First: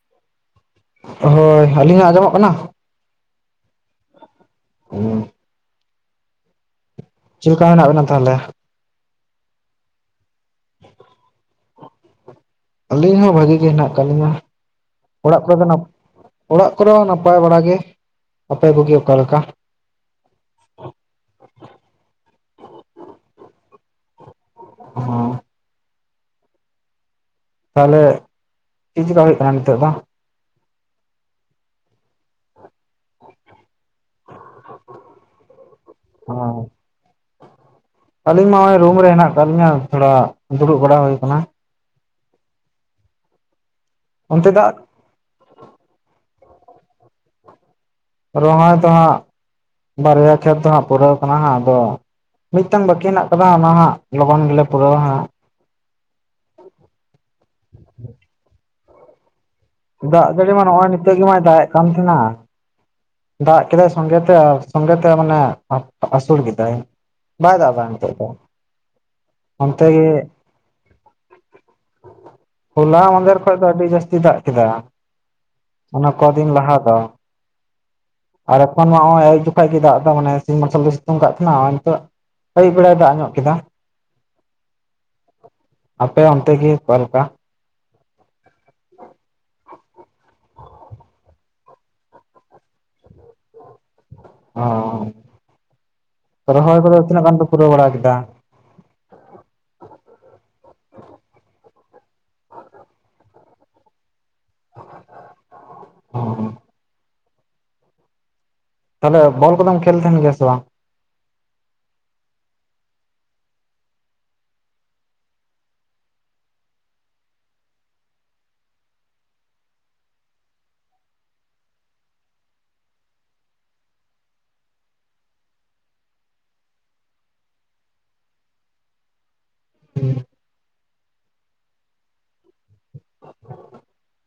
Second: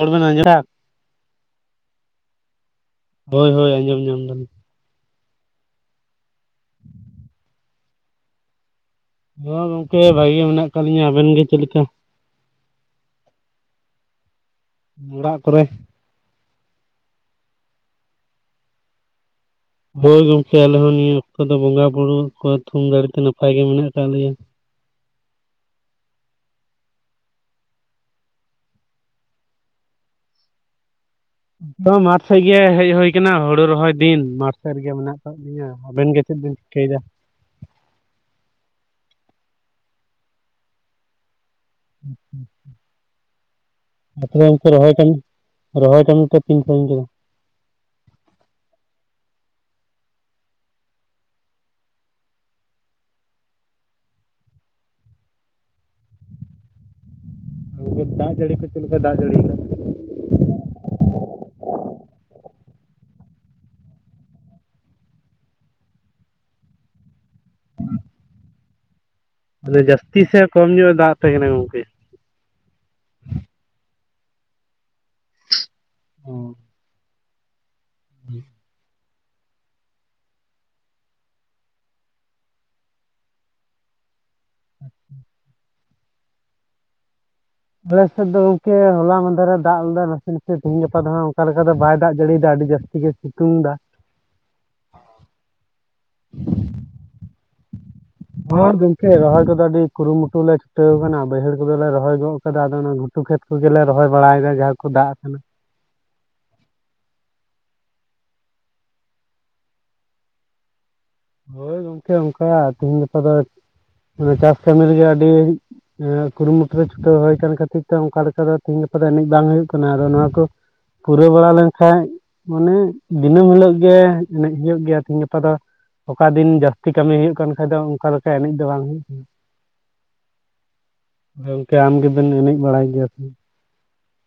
ᱨᱚᱲ ᱵᱮᱱ ᱟᱸᱡᱚᱢ ᱫᱟ ᱦᱳᱭ ᱟᱹᱞᱤᱧᱟᱜ ᱟᱸᱡᱚᱢᱚᱜ ᱠᱟᱱᱟ? ᱦᱳᱭ ᱦᱳᱭ ᱟᱸᱡᱚᱢ ᱧᱚᱢ ᱫᱟᱞᱤᱧ᱾ [unintelligible] ᱪᱮᱞᱠᱟ ᱢᱮᱱᱟᱜ ᱵᱮᱱᱟ ᱛᱟᱦᱚᱞᱮ? ᱦᱳᱭ ᱜᱚᱝᱠᱮ ᱵᱷᱟᱜᱮ ᱜᱮ ᱢᱮᱱᱟᱜ ᱠᱟᱜ ᱞᱤᱧᱟ᱾ ᱟᱵᱮᱱ ᱜᱮ ᱪᱮᱫ ᱞᱮᱠᱟ? ᱟᱹᱞᱤᱧ ᱦᱚᱸ ᱵᱷᱟᱜᱤ ᱜᱮ ᱦᱮᱱᱟᱜ ᱠᱟᱜ ᱞᱤᱧᱟ, ᱚᱲᱟᱜ ᱠᱚᱨᱮ ᱫᱚ ᱱᱟᱯ ᱚᱲᱟᱜ ᱠᱚᱨᱮ ᱦᱚ ᱱᱟᱯᱟᱭ ᱵᱟᱲᱟᱟᱜ ᱜᱮ᱾ ᱟᱯᱮ ᱠᱚᱜᱮ ᱚᱠᱟ ᱞᱮᱠᱟ? ᱦᱳᱭ ᱜᱚᱝᱠᱮ ᱟᱞᱮ ᱦᱚᱸ ᱱᱤᱭᱟᱹ ᱚᱠᱛᱚ ᱫᱚ ᱵᱚᱸᱜᱟ ᱵᱩᱨᱩ ᱠᱚ ᱛᱷᱩᱢ ᱫᱟᱲᱮ ᱛᱮ ᱱᱟᱯᱟᱭ ᱜᱮ ᱢᱮᱱᱟᱜ ᱟᱠᱟᱜ ᱞᱮᱭᱟ᱾ [inaudible] ᱛᱟᱦᱚᱞᱮ ᱪᱤᱜ ᱪᱮᱠᱟ ᱦᱩᱭᱩᱜ ᱠᱟᱱᱟ ᱱᱤᱛᱚᱜ ᱫᱚ? ᱢᱟᱴᱷ ᱥᱮᱜ ᱜᱮ ᱦᱮᱡ ᱦᱩᱭ ᱠᱟᱱᱟ ᱦᱳᱲᱳ ᱨᱚᱦᱚᱭ᱾ ᱫᱤᱱ ᱢᱟᱴᱷ ᱨᱮᱜᱮ ᱢᱮᱱᱟᱜ ᱟᱠᱟᱫ ᱞᱤᱧᱟᱹ᱾ ᱟᱵᱮᱱ ᱜᱮ ᱪᱮᱫ ᱵᱮᱱ ᱪᱤᱠᱟᱹᱭ ᱫᱟ? ᱟᱹᱞᱤᱧ ᱢᱟ ᱱᱚᱜᱼᱚᱭ ᱨᱩᱢ ᱨᱮ ᱦᱮᱱᱟᱜ ᱠᱟᱜ ᱞᱤᱧᱟᱹ, ᱛᱷᱚᱲᱟ ᱫᱩᱲᱩᱵ ᱵᱟᱲᱟ ᱦᱩᱭ ᱟᱠᱟᱱᱟ᱾ [inaudible] ᱟᱯᱮ ᱫᱚ ᱚᱱᱛᱮ ᱨᱚᱦᱚᱭ ᱠᱟᱹᱢᱤ, ᱨᱚᱦᱚᱭ ᱠᱟᱹᱢᱤ ᱠᱚ ᱛᱤᱱ ᱥᱟᱸᱜᱤᱧ ᱠᱮᱫᱟ? ᱨᱚᱦᱚᱭ ᱫᱚ ᱦᱟᱸᱜ ᱵᱟᱨᱭᱟ ᱠᱷᱮᱛ ᱫᱚ ᱦᱟᱸᱜ ᱯᱩᱨᱟᱹᱣ ᱠᱟᱱᱟ ᱦᱟᱸᱜ, ᱟᱫᱚ ᱢᱤᱫᱴᱟᱝ ᱵᱟᱹᱠᱤ ᱦᱮᱱᱟᱜ ᱠᱟᱫᱟ ᱦᱟᱹᱜ ᱚᱱᱟ ᱦᱟᱸᱜ ᱞᱚᱜᱚᱱ ᱜᱮᱞᱮ ᱯᱩᱨᱟᱹᱣᱟ ᱦᱟᱸᱜ᱾ ᱫᱟᱜ ᱡᱟᱹᱲᱤ ᱠᱚ ᱪᱮᱫ ᱞᱮᱠᱟ ᱫᱟᱜ ᱡᱟᱹᱲᱤᱭ ᱫᱟ? ᱫᱟᱜ ᱡᱟᱹᱲᱤ ᱢᱟ ᱱᱚᱜ ᱚᱭ ᱱᱤᱛᱚᱜ ᱜᱮ ᱢᱟᱭ ᱫᱟᱜ ᱮᱫ ᱠᱟᱱ ᱛᱟᱦᱮᱱᱟ᱾ ᱫᱟᱜ ᱠᱮᱫᱟᱭ ᱥᱚᱸᱜᱮᱛᱮ ᱟᱨ ᱥᱚᱸᱜᱮᱛᱮ ᱢᱟᱱᱮ ᱟᱹᱥᱳᱲ ᱠᱮᱫᱟᱭ᱾ ᱵᱟᱭ ᱫᱟᱜ ᱫᱟ ᱱᱤᱛᱳᱜ ᱫᱚ᱾ ᱟᱫᱚ ᱚᱱᱛᱮ ᱡᱟᱹᱥᱛᱤ ᱜᱮ ᱥᱮ ᱠᱚᱢ ᱧᱚᱜ ᱮ ᱫᱟᱜ ᱟᱯᱮ ᱠᱟᱱᱟ ᱜᱚᱝᱠᱮ? ᱦᱚᱞᱟ ᱢᱟᱫᱷᱮᱨ ᱠᱷᱚᱡ ᱫᱚ ᱟᱹᱰᱤ ᱡᱟᱹᱥᱛᱤ ᱫᱟᱜ ᱠᱮᱫᱟ, ᱚᱱᱟ ᱚ ᱠᱚᱫᱤᱱ ᱞᱟᱦᱟ ᱫᱚ᱾ ᱟᱨ ᱮᱠᱷᱚᱱ ᱢᱟ ᱱᱚᱜ ᱚᱭ ᱟᱭᱩᱵ ᱡᱚᱠᱷᱟᱡ ᱜᱮ ᱫᱟᱜ ᱫᱟ ᱢᱟᱱᱮ ᱥᱤᱧ ᱢᱟᱨᱥᱟᱞ ᱫᱚ ᱥᱤᱛᱩᱝ ᱠᱟᱜ ᱠᱟᱱᱟ ᱟᱨ ᱱᱤᱛᱚᱜ ᱟᱹᱭᱩᱵ ᱵᱮᱲᱟᱭ ᱫᱟᱜ ᱧᱚᱜ ᱠᱮᱫᱟ᱾ ᱟᱯᱮ ᱚᱱᱛᱮ ᱜᱮ ᱚᱠᱟ ᱞᱮᱠᱟ? ᱟᱞᱮ ᱥᱮᱫ ᱫᱚ ᱜᱚᱢᱠᱮ ᱦᱚᱞᱟ ᱢᱟᱫᱷᱮᱨ ᱫᱟᱜ ᱞᱮᱫᱟ ᱱᱟᱥᱮ ᱱᱟᱥᱮ ᱛᱮᱦᱮᱧ ᱜᱟᱯᱟ ᱫᱚ ᱦᱟᱸᱜ ᱚᱱᱠᱟ ᱞᱮᱠᱟ ᱫᱚ ᱵᱟᱭ ᱫᱟᱜ ᱡᱟᱹᱲᱤ ᱮᱫᱟ ᱟᱹᱰᱤ ᱡᱟᱹᱥᱛᱤ ᱜᱮ ᱥᱤᱛᱩᱝ ᱫᱟ ᱚ ᱨᱚᱦᱚᱭ ᱠᱚᱫᱚ ᱛᱤᱱᱟᱹᱜ ᱜᱟᱱ ᱯᱮ ᱯᱩᱨᱟᱹᱣ ᱵᱟᱲᱟ ᱠᱮᱫᱟ? ᱦᱮᱸ ᱜᱚᱝᱠᱮ ᱨᱚᱦᱚᱭ ᱠᱚᱫᱚ ᱟᱹᱰᱤ ᱠᱩᱨᱩᱢᱩᱴᱩ ᱞᱮ ᱪᱷᱩᱴᱟᱹᱣ ᱟᱠᱟᱱᱟ ᱵᱟᱹᱭᱦᱟᱹᱲ ᱠᱚᱫᱚᱞᱮ ᱨᱚᱦᱚᱭ ᱜᱚᱫ ᱟᱠᱟᱫᱟ ᱟᱫᱚ ᱚᱱᱟ ᱜ ᱠᱷᱮᱛ ᱠᱚᱜᱮᱞᱮ ᱨᱚᱦᱚᱭ ᱵᱟᱲᱟᱭᱮᱫᱟ ᱡᱟᱦᱟᱸ ᱠᱚ ᱫᱟᱜ ᱠᱟᱱᱟ᱾ [unintelligible] ᱛᱟᱦᱚᱸᱞᱮ ᱵᱚᱞ ᱠᱚᱫᱚᱢ ᱠᱷᱮᱞ ᱛᱟᱦᱮᱸᱱ ᱜᱮᱭᱟ ᱥᱮ ᱵᱟᱝ᱾ ᱦᱳᱭ ᱜᱚᱢᱠᱮ ᱚᱱᱠᱟ ᱛᱮᱤᱦᱮᱧ ᱜᱟᱯᱟ ᱫᱚ ᱪᱟᱥ ᱠᱟᱹᱢᱤ ᱨᱮᱜᱮ ᱟᱹᱰᱤ᱾ ᱮᱸ ᱠᱩᱨᱩᱢᱩᱴᱩᱨᱮ ᱪᱷᱩᱴᱟᱹᱣ ᱦᱳᱭ ᱠᱟᱱ ᱠᱷᱟᱹᱛᱤᱨ ᱛᱮ ᱚᱱᱠᱟ ᱞᱮᱠᱟ ᱫᱚ ᱛᱤᱦᱮᱸᱧ ᱜᱟᱯᱟ ᱫᱚ ᱮᱱᱮᱡ ᱵᱟᱝ ᱦᱩᱭᱩᱜ ᱠᱟᱱᱟ ᱟᱫᱚ ᱱᱚᱶᱟ ᱠᱚ᱾ ᱯᱩᱨᱟᱹᱣ ᱵᱟᱲᱟ ᱞᱮᱱᱠᱟᱱᱡ, ᱢᱟᱱᱮ ᱫᱤᱱᱟᱹᱢ ᱦᱤᱞᱳᱜ ᱜᱮ ᱮᱱᱮᱡ ᱦᱩᱭᱩᱜ ᱜᱮᱭᱟ ᱛᱤᱦᱤᱧ ᱜᱟᱯᱟ ᱫᱚ᱾ ᱚᱠᱟ ᱫᱤᱱ ᱡᱟᱹᱥᱛᱤ ᱠᱟᱹᱢᱤ ᱦᱩᱭᱩᱜ ᱠᱟᱱ ᱠᱷᱟ ᱫᱚ ᱚᱱᱠᱟ ᱞᱮᱠᱟ ᱮᱱᱮᱡ ᱫᱚ ᱵᱟᱝ ᱦᱩᱭᱩᱜ ᱜᱮᱭᱟ᱾ ᱟᱫᱚ ᱜᱚᱝᱠᱮ ᱟᱢ ᱜᱮᱵᱮᱢ ᱮᱱᱮᱡ ᱵᱟᱲᱟᱭ ᱜᱮᱭᱟ ᱛᱚ᱾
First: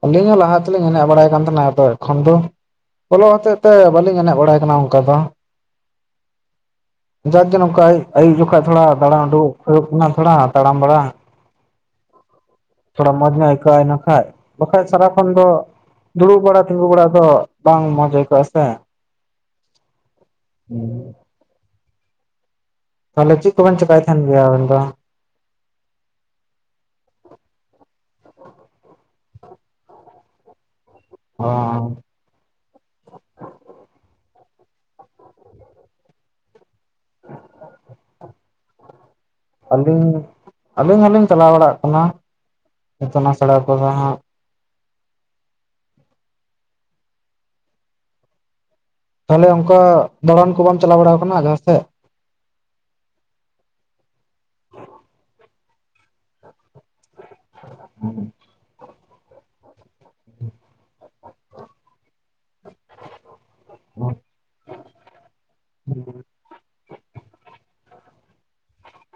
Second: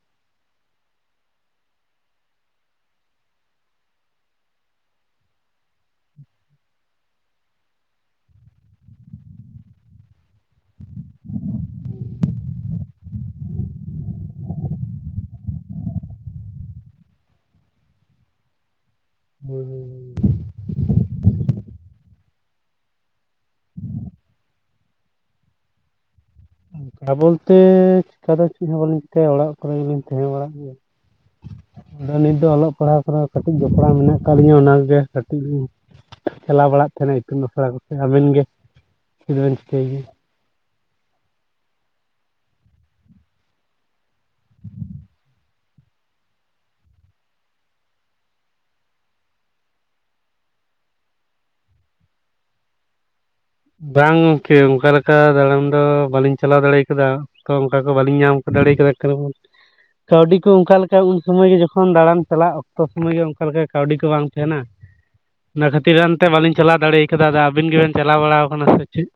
ᱟᱹᱞᱤᱧ ᱦᱚᱸ ᱞᱟᱦᱟ ᱛᱮᱞᱤᱧ ᱮᱱᱮᱡ ᱵᱟᱲᱟᱭ ᱠᱟᱱ ᱛᱟᱦᱮᱸᱱᱟ ᱟᱫᱚ ᱮᱠᱷᱚᱱ ᱫᱚ᱾ ᱚᱞᱚᱜ ᱦᱚᱛᱮᱡ ᱛᱮ ᱵᱟᱹᱞᱤᱧ ᱮᱱᱮᱡ ᱵᱟᱲᱟᱭ ᱠᱟᱱᱟ ᱚᱱᱠᱟ ᱫᱚ᱾ ᱡᱟᱠ ᱜᱮ ᱱᱚᱝᱠᱟ ᱟᱭᱩᱵ ᱡᱚᱠᱷᱚᱡ ᱛᱷᱚᱲᱟ ᱫᱟᱲᱟᱱ ᱩᱰᱩᱜᱚ ᱦᱩᱭᱩᱜ ᱛᱷᱚᱲᱟ ᱛᱟᱲᱟᱢ ᱵᱟᱲᱟ᱾ ᱛᱷᱚᱲᱟ ᱢᱚᱸᱡᱽ ᱧᱚᱜ ᱟᱹᱭᱠᱟᱹᱜ-ᱟ ᱱᱟᱜᱠᱷᱟᱡ᱾ ᱵᱟᱠᱷᱟᱡ ᱥᱟᱨᱟᱠᱷᱚᱱ ᱫᱚ ᱫᱩᱲᱩᱵ ᱵᱟᱲᱟ ᱛᱤᱸᱜᱩ ᱵᱟᱲᱟ ᱫᱚ, ᱵᱟᱝ ᱢᱚᱸᱡᱽ ᱟᱹᱭᱠᱟᱹᱜ-ᱟ ᱥᱮ᱾ [unintelligible] [unintelligible] ᱛᱟᱦᱚᱸᱞᱮ ᱪᱮᱫ ᱠᱚᱵᱮᱱ ᱪᱮᱠᱟᱭ ᱛᱟᱦᱮᱸᱱ ᱜᱮᱭᱟ ᱟᱵᱮᱱ ᱫᱚ᱾ ᱚᱱᱠᱟ ᱵᱚᱞᱛᱮ ᱪᱤᱠᱟ ᱫᱚ ᱪᱮᱫ ᱦᱚᱸ ᱵᱟᱹᱞᱤᱧ ᱪᱤᱠᱟᱹᱭᱟ ᱚᱲᱟᱜ ᱠᱚᱨᱮ ᱜᱮᱞᱤᱧ ᱛᱟᱦᱮᱸ ᱵᱟᱲᱟᱜ ᱜᱮᱭᱟ᱾ ᱚᱻ᱾ ᱟᱫᱚ ᱱᱤᱛ ᱫᱚ ᱚᱞᱚᱜ ᱯᱟᱲᱦᱟᱜ ᱠᱚᱨᱮ ᱠᱟᱹᱴᱤᱡ ᱡᱚᱯᱲᱟᱣ ᱢᱮᱱᱟᱜ ᱟᱠᱟᱫ ᱞᱤᱧᱟᱹ ᱚ ᱜᱮ ᱠᱟᱹᱴᱤᱡ ᱞᱤᱧ ᱪᱟᱞᱟᱣ ᱵᱟᱲᱟᱜ ᱛᱟᱦᱮᱸᱱᱟ ᱤᱛᱩᱱ ᱟᱥᱲᱟ ᱠᱚ ᱥᱮ ᱟᱵᱤᱱ ᱜᱮ ᱪᱮᱫ ᱵᱮᱱ ᱪᱤᱠᱟᱹᱭ ᱜᱮᱭᱟ ᱟᱹᱞᱤᱧ, ᱟᱹᱞᱤᱧ ᱦᱚᱞᱤᱧ ᱪᱟᱞᱟᱣ ᱵᱟᱲᱟᱜ ᱠᱟᱱᱟ, ᱤᱛᱩᱱ ᱟᱥᱲᱟ ᱠᱚᱫᱚ ᱦᱟᱸᱜ᱾ ᱛᱟᱦᱚᱸᱞᱮ ᱚᱱᱠᱟ ᱫᱟᱲᱟᱱ ᱠᱚ ᱵᱟᱢ ᱪᱟᱞᱟᱣ ᱵᱟᱲᱟ ᱟᱠᱟᱱᱟ ᱡᱟᱦᱟᱸ ᱥᱮᱫ᱾ ᱵᱟᱝ ᱜᱚᱝᱠᱮ ᱚᱱᱠᱟ ᱞᱮᱠᱟ ᱫᱟᱬᱟᱱ ᱫᱚ ᱵᱟᱹᱞᱤᱧ ᱪᱟᱞᱟᱣ ᱫᱟᱲᱮ ᱟᱠᱟᱫᱟ, ᱛᱚ ᱚᱱᱠᱟ ᱠᱚ ᱵᱟᱹᱞᱤᱧ ᱧᱟᱢ ᱫᱟᱲᱮ ᱠᱮᱫᱟ ᱟᱠᱟ ᱨᱮ ᱵᱚᱱ ᱠᱟᱹᱣᱰᱤ ᱠᱚ ᱚᱱᱠᱟ ᱞᱮᱠᱟ ᱩᱱ ᱥᱩᱢᱟᱹᱭ ᱜᱮ ᱡᱚᱠᱷᱚᱱ ᱫᱟᱬᱟᱱ ᱪᱟᱞᱟᱜ ᱚᱠᱛᱚ ᱥᱩᱢᱟᱹᱭ ᱜᱮ ᱚᱱᱠᱟ ᱞᱮᱠᱟ ᱠᱟᱹᱣᱰᱤ ᱠᱚ ᱵᱟᱝ ᱛᱟᱦᱮᱸᱱᱟ᱾ ᱚᱱᱟ ᱠᱷᱟᱹᱛᱤᱨ ᱦᱟᱱᱛᱮ ᱵᱟᱹᱞᱤᱧ ᱪᱟᱞᱟᱣ ᱫᱟᱲᱮ ᱟᱠᱟᱫᱟ, ᱟᱫᱚ ᱟᱹᱵᱤᱱ ᱜᱮᱵᱮᱱ ᱪᱟᱞᱟᱣ ᱵᱟᱲᱟ ᱠᱟᱱᱟ ᱥᱮ ᱪᱮᱫ᱾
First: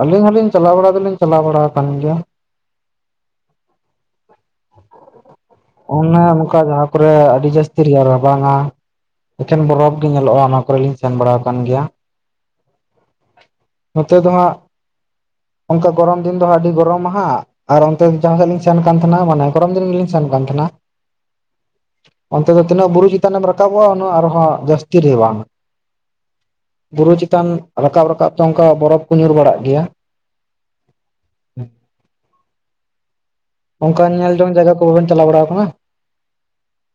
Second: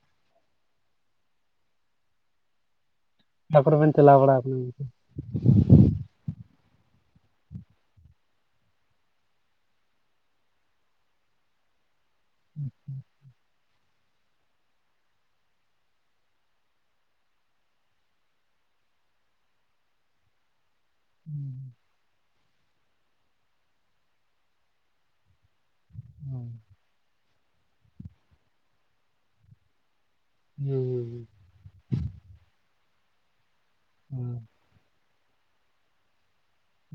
ᱟᱹᱞᱤᱧ ᱦᱚᱞᱤᱧ ᱪᱟᱞᱟᱣ ᱵᱟᱲᱟ ᱫᱚᱞᱤᱧ ᱪᱟᱞᱟᱣ ᱵᱟᱲᱟ ᱠᱟᱱ ᱜᱮᱭᱟ᱾ ᱚᱠᱟ ᱠᱚᱨᱮ ᱵᱤᱱ ᱪᱟᱞᱟᱣ ᱵᱟᱲᱟ ᱟᱠᱟᱱᱟ ᱜᱚᱝᱠᱮ? ᱚᱱᱮ ᱚᱱᱠᱟ ᱡᱟᱦᱟᱸ ᱠᱚᱨᱮ ᱟᱹᱰᱤ ᱡᱟᱹᱥᱛᱤ ᱨᱮᱭᱟᱲ ᱵᱟᱝᱟ᱾ ᱮᱠᱮᱱ ᱵᱚᱨᱚᱯᱷ ᱜᱮ ᱧᱮᱞᱚᱜ-ᱟ ᱚᱱᱟ ᱠᱚᱨᱮ ᱞᱤᱧ ᱥᱮᱱ ᱵᱟᱲᱟ ᱟᱠᱟᱱ ᱜᱮᱭᱟ᱾ [inaudible] ᱱᱚᱛᱮ ᱫᱚ ᱦᱟᱸᱜ, ᱚᱱᱠᱟ ᱜᱚᱨᱚᱢ ᱫᱤᱱ ᱫᱚ ᱦᱟᱸ ᱟᱹᱰᱤ ᱜᱚᱨᱚᱢᱟ ᱦᱟᱸᱜ᱾ ᱟᱨ ᱚᱱᱛᱮ ᱡᱟᱦᱟᱸᱥᱮᱫ ᱞᱤᱧ ᱥᱮᱱ ᱠᱟᱱ ᱛᱟᱦᱮᱸᱱᱟ ᱢᱟᱱᱮ ᱜᱚᱨᱚᱢ ᱫᱤᱱ ᱨᱮᱞᱤᱧ ᱥᱮᱱ ᱠᱟᱱ ᱛᱟᱦᱮᱸᱱᱟ᱾ [inaudible] ᱚᱱᱛᱮ ᱫᱚ ᱛᱤᱱᱟᱹᱜ ᱵᱩᱨᱩ ᱪᱮᱛᱟᱱᱮᱢ ᱨᱟᱠᱟᱵᱽ ᱟ ᱩᱱᱟᱹᱜ ᱟᱨᱦᱚᱸ ᱡᱟᱹᱥᱛᱤ ᱨᱟᱵᱟᱝ ᱜᱚᱝᱠᱮ ᱵᱩᱨᱩ ᱪᱮᱛᱟᱱ ᱨᱟᱠᱟᱵ ᱨᱟᱠᱟᱵ ᱛᱮ ᱚᱱᱠᱟ ᱵᱚᱨᱚᱯ ᱠᱚ ᱧᱩᱨ ᱵᱟᱲᱟᱜ ᱜᱮᱭᱟ᱾ ᱦᱩᱸ᱾ ᱚᱱᱠᱟ ᱧᱮᱞ ᱦᱩᱸ ᱡᱚᱝ ᱡᱟᱭᱜᱟ ᱠᱚ ᱵᱟᱵᱮᱱ ᱪᱟᱞᱟᱣ ᱵᱟᱲᱟ ᱟᱠᱟᱱᱟ᱾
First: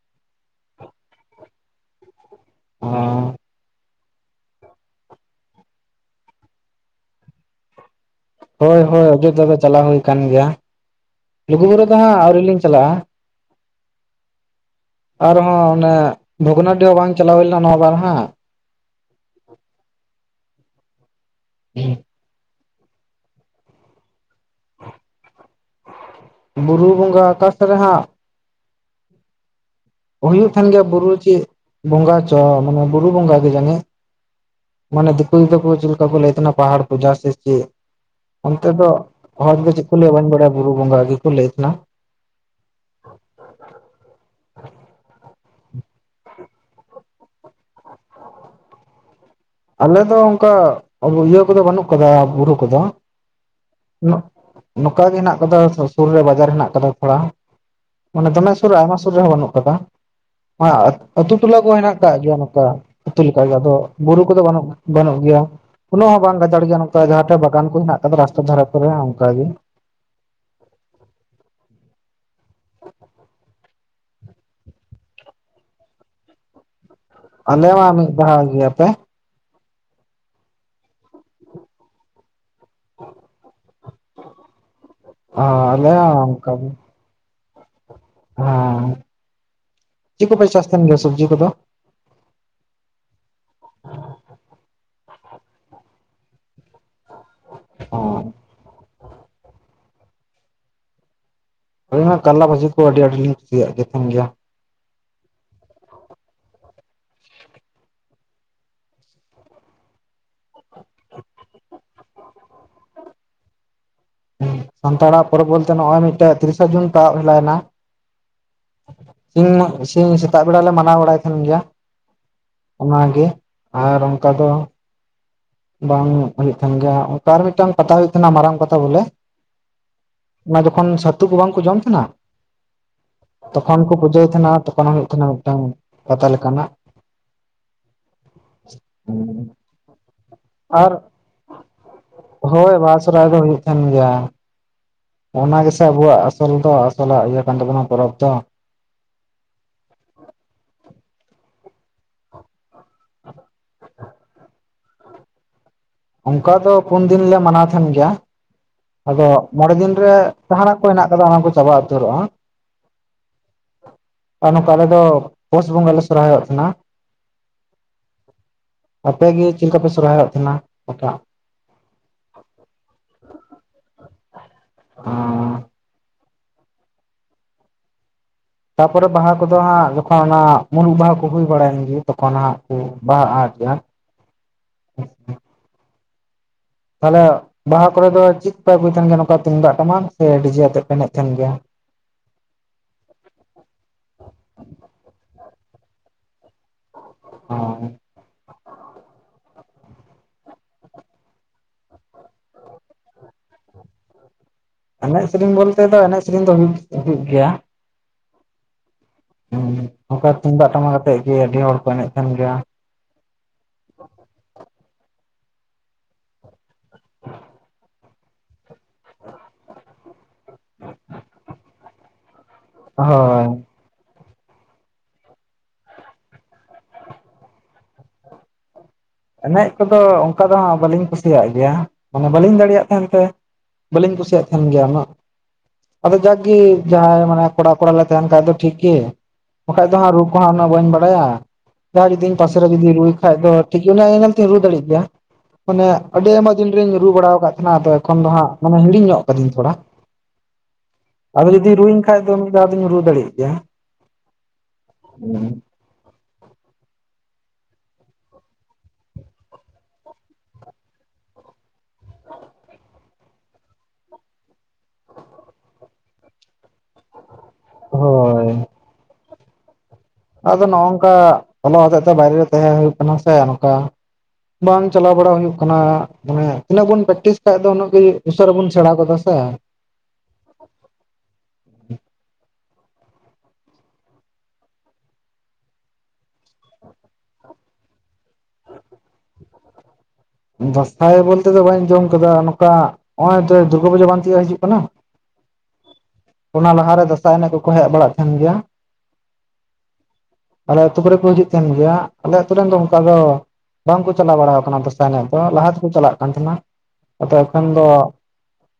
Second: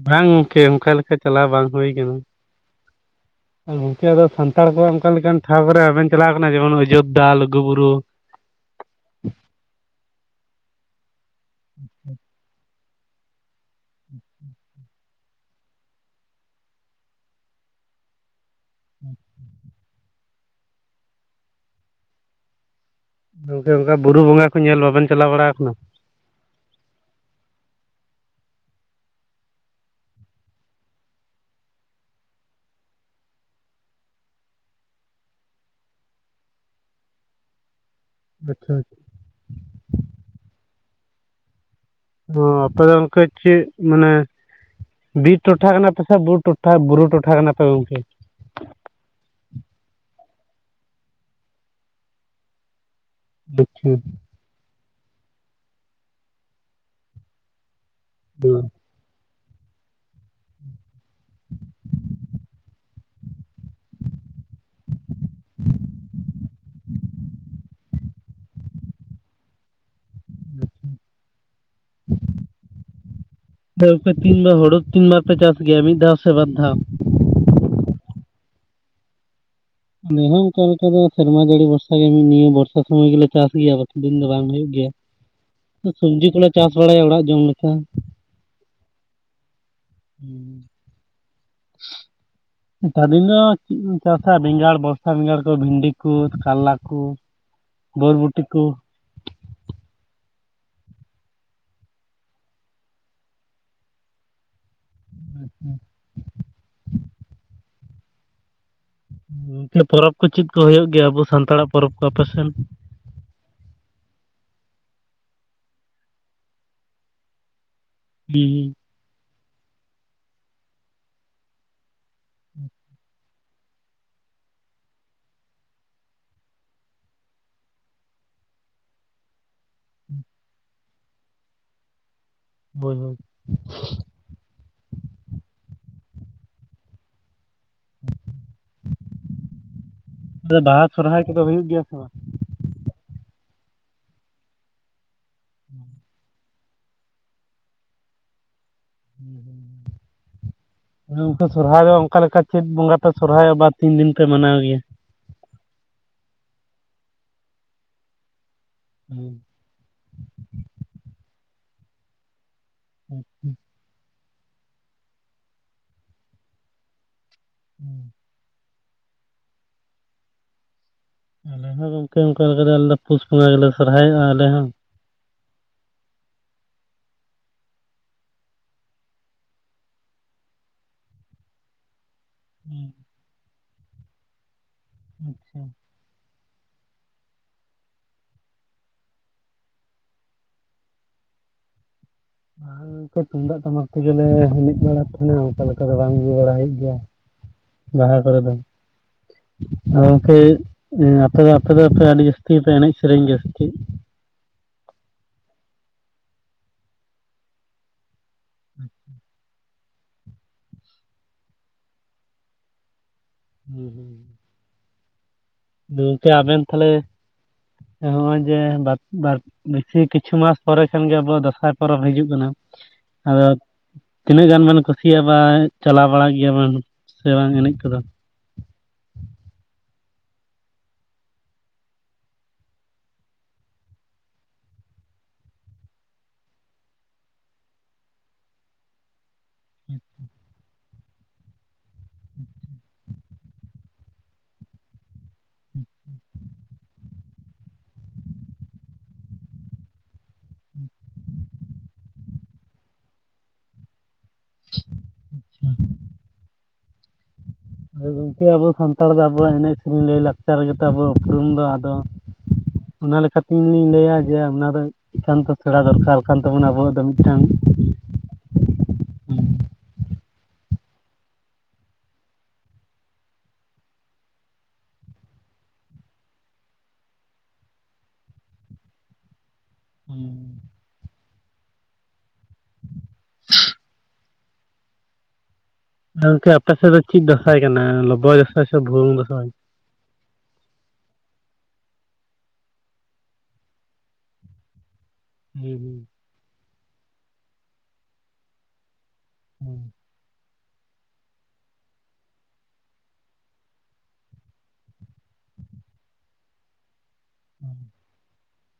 ᱵᱟᱝ ᱜᱚᱝᱠᱮ ᱚᱱᱠᱟ ᱞᱮᱠᱟ ᱪᱟᱞᱟᱣ ᱵᱟᱝ ᱦᱩᱭ ᱠᱟᱱᱟ᱾ ᱚᱻ᱾ ᱟᱨ ᱜᱚᱢᱠᱮ ᱟᱫᱚ ᱥᱟᱱᱛᱟᱲ ᱠᱚᱣᱟᱜ ᱚᱱᱠᱟ ᱞᱮᱠᱟᱱ ᱴᱷᱟᱶ ᱠᱚᱨᱮ ᱵᱟᱵᱮᱱ ᱪᱟᱞᱟᱣ ᱠᱟᱱᱟ ᱡᱮᱢᱚᱱ ᱚᱡᱳᱫᱽᱫᱷᱟ ᱞᱩᱜᱩ ᱵᱩᱨᱩ᱾ ᱦᱳᱭ ᱦᱳᱭ ᱚᱡᱳᱫᱫᱷᱟ ᱫᱚ ᱪᱟᱞᱟᱣ ᱦᱩᱭ ᱟᱠᱟᱱ ᱜᱮᱭᱟ᱾ ᱞᱩᱜᱩᱵᱩᱨᱩ ᱫᱚ ᱦᱟᱸᱜ ᱟᱹᱣᱨᱤ ᱞᱤᱧ ᱪᱟᱞᱟᱜᱼᱟ᱾ ᱟᱨᱦᱚᱸ ᱚᱱᱮ ᱵᱷᱚᱜᱽᱱᱟᱰᱤ ᱦᱚᱸ ᱵᱟᱝ ᱪᱟᱞᱟᱣ ᱦᱩᱭ ᱞᱮᱱᱟ ᱱᱚᱣᱟ ᱵᱟᱨ ᱦᱟᱸᱜ᱾ [unintelligible] ᱜᱚᱝᱠᱮ ᱚᱱᱠᱟ ᱵᱩᱨᱩ ᱵᱚᱸᱜᱟ ᱠᱚ ᱧᱮᱞ ᱵᱟᱵᱮᱱ ᱪᱟᱞᱟᱣ ᱵᱟᱲᱟ ᱟᱠᱟᱱᱟ? ᱵᱩᱨᱩ ᱵᱚᱸᱜᱟ ᱟᱠᱟᱥ ᱨᱮ ᱦᱟᱸᱜᱼᱼ ᱦᱩᱭᱩᱜ ᱠᱟᱱ ᱜᱮᱭᱟ ᱵᱩᱨᱩ ᱪᱮᱫ ᱵᱚᱸᱜᱟ ᱪᱚ ᱢᱟᱱᱮ ᱵᱩᱨᱩ ᱵᱚᱸᱜᱟ ᱜᱮ ᱡᱟᱱᱤᱡᱼᱼ ᱢᱟᱱᱮ ᱫᱤᱠᱩ ᱫᱚ ᱪᱮᱫ ᱞᱮᱠᱟ ᱠᱚ ᱞᱟᱹᱭ ᱛᱟᱦᱮᱱ ᱯᱟᱦᱟᱲ ᱯᱩᱡᱟ ᱥᱮ ᱪᱮᱫ᱾ ᱚᱱᱛᱮ ᱟᱪᱪᱷᱟ ᱫᱚ ᱦᱚᱲ ᱫᱚ ᱪᱮᱫ ᱠᱚ ᱞᱟᱹᱭᱟ ᱵᱟᱹᱧ ᱵᱟᱲᱟᱭᱟ ᱵᱩᱨᱩ ᱵᱚᱸᱜᱟ ᱜᱮ ᱠᱚ ᱞᱟᱹᱭᱮᱫ ᱛᱟᱦᱮᱱᱟ᱾ ᱚ ᱟᱯᱮ ᱫᱚ ᱚᱱᱠᱟ ᱪᱮᱫ ᱢᱟᱱᱮ ᱵᱤᱨ ᱴᱚᱴᱷᱟ ᱠᱟᱱᱟ ᱯᱮᱥᱮᱫ ᱵᱩᱴᱼᱼ ᱴᱚᱴᱷᱟ ᱵᱩᱨᱩ ᱴᱚᱴᱷᱟ ᱠᱟᱱᱟᱯᱮ ᱜᱚᱝᱠᱮ? ᱟᱞᱮ ᱫᱚ ᱚᱱᱠᱟ ᱤᱭᱟᱹ ᱠᱚᱫᱚ ᱵᱟᱹᱱᱩᱜ ᱟᱠᱟᱫᱟ ᱵᱩᱨᱩ ᱠᱚ ᱫᱚᱼᱼ [unintelligible] ᱱᱚᱝᱠᱟ ᱜᱮ ᱦᱮᱱᱟᱜ ᱟᱠᱟᱫᱟ ᱥᱩᱨ ᱨᱮ ᱵᱟᱡᱟᱨ ᱦᱮᱱᱟᱜ ᱟᱠᱟᱫᱟ ᱛᱷᱚᱲᱟ᱾ ᱢᱟᱱᱮ ᱫᱚᱢᱮ ᱥᱩᱨ ᱨᱮ ᱟᱭᱢᱟ ᱥᱩᱨ ᱨᱮ ᱦᱚᱸ ᱵᱟᱹᱱᱩᱜ ᱟᱠᱟᱫᱟ᱾ ᱦᱟᱸᱜ ᱟᱹᱛᱩ ᱴᱚᱞᱟ ᱠᱚ ᱦᱮᱱᱟᱜ ᱟᱠᱟᱜ ᱜᱮᱭᱟ ᱱᱚᱝᱠᱟ ᱟᱹᱛᱩ ᱞᱮᱠᱟ ᱜᱮ ᱟᱫᱚ ᱵᱩᱨᱩᱼᱼ ᱩᱱᱠᱩ ᱫᱚ ᱵᱟᱹᱱᱩᱜ ᱵᱟᱹᱱᱩᱜ ᱜᱮᱭᱟ᱾ ᱩᱱᱟᱜ ᱦᱚᱸ ᱵᱟᱝ ᱜᱟᱡᱟᱲ ᱜᱮᱭᱟ ᱱᱚᱝᱠᱟ ᱡᱟᱦᱟᱸ ᱴᱟᱜ ᱵᱟᱜᱟᱱ ᱠᱚ ᱦᱮᱱᱟᱜ ᱟᱠᱟᱫᱟ ᱨᱟᱥᱛᱟ ᱫᱷᱟᱨᱟ ᱠᱚᱨᱮ ᱚᱱᱠᱟ ᱜᱮᱼᱼ [inaudible] [unintelligible] ᱛᱤᱱ ᱵᱟᱨ ᱦᱳᱲᱳ ᱛᱤᱱ ᱵᱟᱨ ᱯᱮ ᱪᱟᱥ ᱜᱮᱭᱟ ᱢᱤᱫ ᱫᱷᱟᱣ ᱥᱮ ᱵᱟᱨ ᱫᱷᱟᱣ? ᱟᱞᱮᱢᱟ ᱢᱤᱫ ᱫᱷᱟᱣ ᱜᱮ ᱟᱯᱮ? ᱟᱞᱮ ᱦᱚᱸ ᱚᱱᱠᱟ ᱞᱮᱠᱟ ᱫᱚ ᱥᱮᱨᱢᱟ ᱡᱟᱹᱲᱤ ᱵᱚᱨᱥᱟ ᱜᱮ ᱱᱤᱭᱟᱹ ᱵᱚᱨᱼᱼ ᱥᱚᱵ ᱥᱚᱢᱚᱭ ᱜᱮᱞᱮ ᱪᱟᱥ ᱜᱮᱭᱟ ᱵᱟᱠᱤ ᱫᱤᱱ ᱫᱚ ᱵᱟᱝ ᱦᱩᱭᱩᱜ ᱜᱮᱭᱟ᱾ ᱟᱞᱮ ᱥᱚᱵᱽᱡᱤ ᱠᱚᱞᱮ ᱚᱱᱠᱟᱜᱮ ᱪᱟᱥ ᱵᱟᱲᱟᱭᱟ ᱚᱲᱟᱜ ᱡᱚᱢ ᱞᱮᱠᱟᱼᱼ ᱦᱮᱸ ᱪᱮᱫ ᱠᱚᱯᱮ ᱪᱟᱥ ᱛᱟᱦᱮᱱ ᱜᱮᱭᱟ ᱥᱚᱵᱡᱤ ᱠᱚ ᱫᱚ? ᱮᱴᱟ ᱫᱤᱱ ᱫᱚ ᱪᱮᱫ ᱪᱟᱥᱟ ᱵᱮᱸᱜᱟᱲ ᱵᱚᱨᱥᱟ ᱵᱮᱸᱜᱟᱲ ᱠᱚ ᱵᱷᱤᱱᱰᱤ ᱠᱚ ᱠᱟᱨᱞᱟ ᱠᱚ᱾ ᱵᱚᱨᱵᱩᱴᱤ ᱠᱚᱼᱼ ᱟᱹᱞᱤᱧ ᱢᱟ ᱠᱟᱨᱞᱟ ᱵᱷᱟᱡᱤ ᱠᱚ ᱟᱹᱰᱤ ᱟᱹᱰᱤ ᱞᱤᱧ ᱠᱩᱥᱤᱭᱟᱜ ᱠᱟᱱ ᱛᱟᱦᱮᱱ ᱜᱮᱭᱟ᱾ ᱟᱪᱪᱷᱟ ᱜᱚᱝᱠᱮ ᱯᱚᱨᱚᱵᱽ ᱠᱚ ᱪᱮᱫ ᱠᱚ ᱦᱩᱭᱩᱜ ᱜᱮᱭᱟ ᱟᱵᱚ ᱥᱟᱱᱛᱟᱲᱟᱜ ᱯᱚᱨᱚᱵᱽ ᱠᱚ ᱟᱯᱮ ᱥᱮᱱ? ᱮᱸ ᱥᱟᱱᱛᱟᱲᱟᱜ ᱯᱚᱨᱚᱵᱽ ᱵᱚᱞᱛᱮ ᱱᱚᱜ ᱚᱭ ᱢᱤᱫᱴᱟᱝ ᱛᱤᱨᱤᱥᱟ ᱡᱩᱱ ᱛᱟᱵ ᱦᱤᱞᱟᱭ ᱮᱱᱟ᱾ ᱦᱮᱸ ᱥᱤᱧ [inaudible] ᱥᱤᱧ ᱥᱮᱛᱟᱜ ᱵᱮᱲᱟ ᱞᱮ ᱢᱟᱱᱟᱣ ᱵᱟᱲᱟᱭ ᱛᱟᱦᱮᱱ ᱜᱮᱭᱟ᱾ ᱚᱱᱟ ᱜᱮ ᱟᱨ ᱚᱱᱠᱟ ᱫᱚᱼᱼ ᱵᱟᱝ ᱦᱩᱭᱩᱜ ᱠᱟᱱ ᱜᱮᱭᱟ ᱚᱱᱠᱟ ᱢᱤᱫᱴᱟᱝ ᱠᱟᱛᱷᱟ ᱦᱩᱭᱩᱜ ᱠᱟᱱᱟ ᱢᱟᱨᱟᱝ ᱠᱟᱛᱷᱟ ᱵᱚᱞᱮᱼᱼ ᱚᱱᱟ ᱡᱚᱠᱷᱚᱱ ᱪᱷᱟᱹᱛᱩ ᱠᱚ ᱵᱟᱝᱠᱩ ᱡᱚᱢ ᱛᱟᱦᱮᱸᱱᱟ ᱦᱳᱭ ᱦᱳᱭ ᱛᱚᱠᱷᱚᱱ ᱠᱚ ᱯᱩᱡᱟᱹ ᱛᱟᱦᱮᱸᱱᱟ ᱛᱚᱠᱷᱚᱱ ᱦᱩᱭᱩᱜ [inaudible] ᱛᱤᱱᱟᱹᱜ ᱴᱟᱣᱚᱱ ᱯᱟᱛᱟ ᱞᱮᱠᱟᱱᱟᱜ [unintelligible] ᱞᱮᱠᱟᱱᱟᱜ ᱟᱫᱚ ᱵᱟᱦᱟ ᱥᱚᱨᱚᱦᱟᱭ ᱠᱚ ᱫᱚ ᱦᱩᱭᱩᱜ ᱜᱮᱭᱟ ᱥᱮ ᱵᱟᱝ? ᱦᱳᱭ ᱵᱟᱦᱟ ᱥᱚᱨᱚᱦᱟᱭ ᱫᱚ ᱦᱩᱭᱩᱜ ᱛᱟᱦᱮᱱ ᱜᱮᱭᱟ᱾ ᱚᱱᱟ ᱜᱮᱥᱮ ᱟᱵᱚᱣᱟᱜ ᱟᱥᱚᱞ ᱫᱚ ᱟᱥᱚᱞᱟᱜ ᱤᱭᱟᱹ ᱠᱟᱱ ᱛᱟᱵᱚᱱᱟ ᱯᱚᱨᱚᱵᱽ ᱫᱚᱼᱼ [inaudible] ᱥᱚᱨᱚᱦᱟᱭ ᱫᱚ ᱚᱱᱠᱟ ᱞᱮᱠᱟᱼᱼ ᱪᱮᱫ ᱵᱚᱸᱜᱟ ᱯᱮ ᱥᱚᱨᱦᱟᱭᱚᱜᱼᱟᱵᱟᱨ ᱛᱤᱱ ᱫᱤᱱ ᱯᱮ ᱢᱟᱱᱟᱣ ᱜᱮᱭᱟ? ᱚᱱᱠᱟ ᱫᱚ ᱯᱩᱱ ᱫᱤᱱ ᱞᱮ ᱢᱟᱱᱟᱣ ᱛᱟᱦᱮᱱ ᱜᱮᱭᱟ ᱟᱫᱚᱼᱼ ᱢᱚᱬᱮ ᱫᱤᱱ ᱨᱮ ᱡᱟᱦᱟᱱᱟᱜ ᱠᱚ ᱦᱮᱱᱟᱜ ᱠᱟᱫᱟ ᱚᱱᱟ ᱠᱚ ᱪᱟᱵᱟ ᱩᱛᱟᱹᱨᱚᱜᱼᱟ᱾ ᱦᱩᱸ ᱦᱩᱸ ᱟᱨ ᱱᱚᱝᱠᱟ ᱟᱞᱮ ᱫᱚ ᱯᱩᱥ ᱵᱚᱸᱜᱟ ᱞᱮ ᱥᱚᱨᱦᱟᱭᱚᱜ ᱛᱟᱦᱮᱱᱟ ᱾ ᱟᱯᱮ ᱜᱤ ᱪᱮᱫ ᱞᱮᱠᱟᱯᱮ ᱥᱚᱨᱦᱟᱭᱚᱜ ᱛᱟᱦᱮᱱᱟ ᱚᱴᱟᱜᱼᱼ ᱟᱞᱮ ᱦᱚᱸ ᱜᱚᱝᱠᱮ ᱚᱱᱠᱟ ᱞᱮᱠᱟ ᱟᱞᱮ ᱫᱚ ᱯᱩᱥ ᱵᱚᱸᱜᱟ ᱜᱮᱞᱮ ᱥᱚᱨᱦᱟᱭᱚᱜᱼᱟ ᱟᱞᱮ ᱦᱚᱸ᱾ ᱚᱸᱻ ᱛᱟᱯᱚᱨᱮ ᱵᱟᱦᱟ ᱠᱚ ᱫᱚ ᱦᱟᱸᱜ ᱡᱚᱠᱷᱚᱱ ᱚᱱᱟ ᱢᱩᱨᱩᱜ ᱵᱟᱦᱟ ᱠᱚ ᱦᱩᱭ ᱵᱟᱲᱟᱭᱮᱱ ᱜᱮᱼᱼ ᱛᱚᱠᱷᱚᱱ ᱦᱟᱸᱜ ᱠᱚ ᱵᱟᱦᱟ ᱟᱴᱚ ᱜᱮᱭᱟ ᱟᱪᱪᱷᱟ ᱛᱟᱦᱚᱞᱮ ᱵᱟᱦᱟ ᱠᱚᱨᱮᱜ ᱫᱚ ᱪᱮᱫᱯᱮ ᱟᱹᱜᱩᱭ ᱛᱟᱦᱮᱱ ᱜᱮᱭᱟ, ᱱᱚᱝᱠᱟ ᱛᱩᱢᱫᱟᱜ ᱴᱟᱢᱟᱠ ᱥᱮ ᱰᱤᱡᱮ ᱟᱛᱮᱫ ᱯᱮ ᱮᱱᱮᱡ ᱛᱟᱦᱮᱸᱱ ᱜᱮᱭᱟ? ᱦᱚᱸ ᱚᱱᱠᱟ ᱛᱩᱢᱫᱟᱜ ᱴᱟᱢᱟᱠ ᱛᱮᱜᱮᱞᱮ ᱮᱱᱮᱡ ᱵᱟᱲᱟᱜ ᱛᱟᱦᱮᱸᱱᱟ, ᱚᱱᱠᱟ ᱞᱮᱠᱟ ᱫᱚ ᱵᱟᱝ ᱟᱹᱜᱩ ᱵᱟᱲᱟ ᱦᱩᱭᱩᱜ ᱜᱮᱭᱟ ᱾ [unintelligible] ᱵᱟᱦᱟ ᱠᱚᱨᱮᱜ ᱫᱚ ᱟᱫᱚ, ᱜᱚᱝᱠᱮ ᱟᱯᱮ ᱫᱚ ᱟᱯᱮ ᱫᱚ ᱟᱯᱮ ᱟᱹᱰᱤ ᱡᱟᱹᱥᱛᱤ ᱜᱮᱯᱮ ᱮᱱᱮᱡ ᱥᱮᱨᱮᱧ ᱜᱮᱭᱟ ᱥᱮ ᱪᱮᱫ? ᱮᱱᱮᱡ ᱥᱮᱨᱮᱧ ᱵᱚᱞᱛᱮ ᱫᱚ ᱮᱱᱮᱡ ᱥᱮᱨᱮᱧ ᱫᱚ ᱦᱩᱭᱩᱜ ᱦᱩᱭᱩᱜ ᱜᱮᱭᱟ ᱾ ᱟᱪᱪᱷᱟ ᱾ ᱦᱚᱸ ᱚᱱᱠᱟ ᱛᱩᱢᱫᱟᱜ ᱴᱟᱢᱟᱠ ᱟᱛᱮᱜ ᱜᱮ ᱟᱹᱰᱤ ᱦᱚᱲ ᱠᱚ ᱮᱱᱮᱡ ᱛᱟᱦᱮᱱ ᱜᱮᱭᱟ ᱾ ᱦᱩᱸ ᱦᱩᱸ ᱦᱩᱸ᱾ ᱜᱚᱝᱠᱮ ᱟᱵᱮᱱ ᱛᱟᱦᱚᱞᱮ ᱦᱚᱸᱜᱼᱚᱭ ᱡᱮ ᱵᱟᱨ ᱵᱟᱨ ᱵᱮᱥᱤ ᱠᱤᱪᱷᱩ ᱢᱟᱥ ᱯᱚᱨᱮ ᱠᱷᱟᱱᱜᱮ ᱟᱵᱚᱣᱟᱜ ᱫᱟᱸᱥᱟᱭ ᱯᱚᱨᱚᱵᱽ ᱦᱤᱡᱩᱜ ᱠᱟᱱᱟ ᱦᱳᱭ ᱟᱫᱚ ᱛᱤᱱᱟᱹᱜ ᱜᱟᱱ ᱵᱮᱱ ᱠᱩᱥᱤᱭᱟᱜᱼᱟ ᱵᱟ ᱪᱟᱞᱟᱣ ᱵᱟᱲᱟᱜ ᱜᱮᱭᱟ ᱵᱮᱱ ᱥᱮ ᱵᱟᱝ ᱮᱱᱮᱡ ᱠᱚᱫᱚ? ᱮᱱᱮᱡ ᱠᱚᱫᱚ ᱚᱱᱠᱟ ᱫᱚ ᱦᱟᱸᱜ ᱵᱟᱹᱞᱤᱧ ᱠᱩᱥᱤᱭᱟᱜ ᱜᱮᱭᱟ ᱢᱟᱱᱮ ᱵᱟᱹᱞᱤᱧ ᱫᱟᱲᱮᱭᱟᱜ ᱛᱟᱦᱮᱸᱱ ᱛᱮ ᱾ ᱵᱟᱹᱞᱤᱧ ᱠᱩᱥᱤᱭᱟᱜ ᱛᱟᱦᱮᱱ ᱜᱮᱭᱟ ᱩᱱᱟᱹᱜ ᱾ ᱟᱫᱚ ᱡᱟᱜᱽᱜᱮ ᱡᱟᱦᱟᱸᱭ ᱢᱟᱱᱮ ᱠᱚᱲᱟ ᱠᱚᱲᱟ ᱞᱮ ᱛᱟᱦᱮᱱ ᱠᱷᱟᱡ ᱫᱚ ᱛᱦᱤᱠ ᱜᱮ ᱾ ᱵᱟᱝᱠᱷᱟᱡ ᱫᱚ ᱦᱟᱸᱜ ᱨᱩ ᱠᱚᱦᱚ ᱦᱟᱸᱜ ᱩᱱᱟᱹᱜ ᱵᱟᱹᱧ ᱵᱟᱲᱟᱭᱟ ᱡᱟᱦᱟᱸᱭ ᱡᱩᱫᱤ ᱤᱧ ᱯᱟᱥᱮᱨᱮ ᱡᱩᱫᱤ ᱨᱩᱭ ᱠᱷᱟᱡ ᱫᱚ ᱴᱷᱤᱠ ᱩᱱᱤᱭᱟᱜ ᱧᱮᱞ ᱧᱮᱞᱛᱤᱧᱚ ᱨᱩ ᱫᱟᱲᱮ ᱜᱮᱭᱟ ᱾ ᱢᱟᱱᱮ ᱟᱹᱰᱤ ᱟᱭᱢᱟ ᱫᱤᱱ ᱨᱤᱧ ᱨᱩ ᱵᱟᱲᱟ ᱟᱠᱟᱫ ᱛᱟᱦᱮᱸᱱᱟ ᱟᱫᱚ ᱮᱠᱷᱚᱱ ᱫᱚ ᱦᱟᱸᱜ ᱢᱟᱱᱮ ᱦᱤᱲᱤᱧ ᱧᱚᱜ ᱠᱟᱫᱟᱹᱧ ᱛᱷᱚᱲᱟ ᱾ [inaudible] ᱟᱫᱚ ᱡᱩᱫᱤ ᱨᱩᱣᱟᱹᱧ ᱠᱷᱟᱡ ᱫᱚ ᱢᱤᱫ ᱫᱷᱟᱣ ᱫᱩᱧ ᱨᱩ ᱫᱟᱲᱮᱭᱟᱜ ᱜᱮᱭᱟ ᱾ ᱦᱳᱭ ᱜᱚᱝᱠᱮ ᱟᱵᱚ ᱥᱟᱱᱛᱟᱲ ᱫᱚ ᱟᱵᱚᱣᱟᱜ ᱮᱱᱮᱡ ᱥᱮᱨᱮᱧ ᱞᱟᱭᱼᱞᱟᱠᱪᱟᱨ ᱜᱮᱛᱚ ᱟᱵᱚᱣᱟᱜ ᱩᱯᱨᱩᱢ ᱫᱚ ᱟᱫᱚ ᱚᱱᱟ ᱞᱮᱠᱟᱛᱮ ᱤᱧ ᱫᱩᱧ ᱞᱟᱹᱭᱟ ᱡᱮ ᱚᱯᱱᱟᱨ ᱮᱠᱟᱱᱛᱚ ᱥᱮᱬᱟ ᱫᱚᱨᱠᱟᱨ ᱠᱟᱱ ᱛᱟᱵᱚᱱᱟ ᱟᱵᱚᱣᱟᱜ ᱫᱚ ᱢᱤᱫᱴᱟᱝ ᱦᱳᱭ ᱾ ᱟᱫᱚ ᱱᱚᱜ ᱱᱚᱝᱠᱟ ᱚᱞᱚᱜ ᱦᱚᱛᱮᱡ ᱛᱮ ᱵᱟᱭᱨᱮ ᱨᱮ ᱛᱟᱦᱮᱸ ᱦᱩᱭᱩᱜ ᱠᱟᱱᱟ ᱥᱮ ᱱᱚᱝᱠᱟ ᱵᱟᱝ ᱪᱟᱞᱟᱣ ᱵᱟᱲᱟ ᱦᱩᱭᱩᱜ ᱠᱟᱱᱟ᱾ ᱢᱟᱱᱮ ᱛᱤᱱᱟᱹᱜ ᱵᱚᱱ ᱯᱨᱮᱠᱴᱤᱥ ᱠᱷᱟᱡ ᱫᱚ ᱩᱱᱟᱹᱜ ᱜᱮ ᱩᱥᱟᱹᱨᱟ ᱵᱚᱱ ᱥᱮᱬᱟ ᱜᱚᱫᱟ ᱥᱮ? ᱦᱩᱸ ᱾ ᱦᱮᱸᱜᱚᱝᱠᱮ ᱟᱯᱮ ᱥᱮᱫ ᱫᱚ ᱪᱮᱫ ᱫᱟᱸᱥᱟᱭ ᱠᱟᱱᱟ? ᱞᱚᱵᱚᱭ ᱫᱟᱸᱥᱟᱭ ᱥᱮ ᱵᱷᱩᱣᱟᱹᱝ ᱫᱟᱸᱥᱟᱭ? ᱫᱟᱸᱥᱟᱭ ᱵᱚᱞᱛᱮ ᱫᱚ ᱵᱟᱹᱧ ᱟᱡᱚᱢ ᱟᱠᱟᱫᱟ, ᱱᱚᱝᱠᱟ ᱱᱚᱜᱼᱚᱭ ᱛᱚ ᱫᱩᱨᱜᱟᱹ ᱯᱩᱡᱟᱹ ᱵᱟᱝ ᱛᱤᱭᱟᱹᱜ ᱦᱤᱡᱩᱜ ᱠᱟᱱᱟ ᱦᱩᱸ ᱦᱩᱸ ᱾ ᱚᱱᱟ ᱞᱟᱦᱟᱨᱮ ᱫᱟᱸᱥᱟᱭ ᱮᱱᱮᱡ ᱠᱚᱠᱚ ᱦᱮᱡ ᱵᱟᱲᱟᱜ ᱛᱟᱦᱮᱸᱱ ᱜᱮᱭᱟ ᱾ ᱦᱩᱸ ᱾ ᱟᱞᱮ ᱟᱛᱳ ᱠᱚᱨᱮᱜ ᱠᱚ ᱦᱤᱡᱩᱜ ᱛᱟᱦᱮᱱ ᱜᱮᱭᱟ, ᱟᱞᱮ ᱟᱛᱳ ᱨᱮᱱ ᱫᱚ ᱚᱱᱠᱟ ᱫᱚ ᱵᱟᱝᱠᱚ ᱪᱟᱞᱟᱣ ᱵᱟᱲᱟ ᱟᱠᱟᱱᱟ ᱫᱟᱥᱟ ᱥᱟᱭ ᱮᱱᱮᱡ ᱫᱚ ᱞᱟᱦᱟ ᱛᱮᱠᱚ ᱪᱟᱞᱟᱜ ᱠᱟᱱ ᱛᱟᱦᱮᱱᱟ, ᱟᱫᱚ ᱮᱠᱷᱚᱱ ᱫᱚ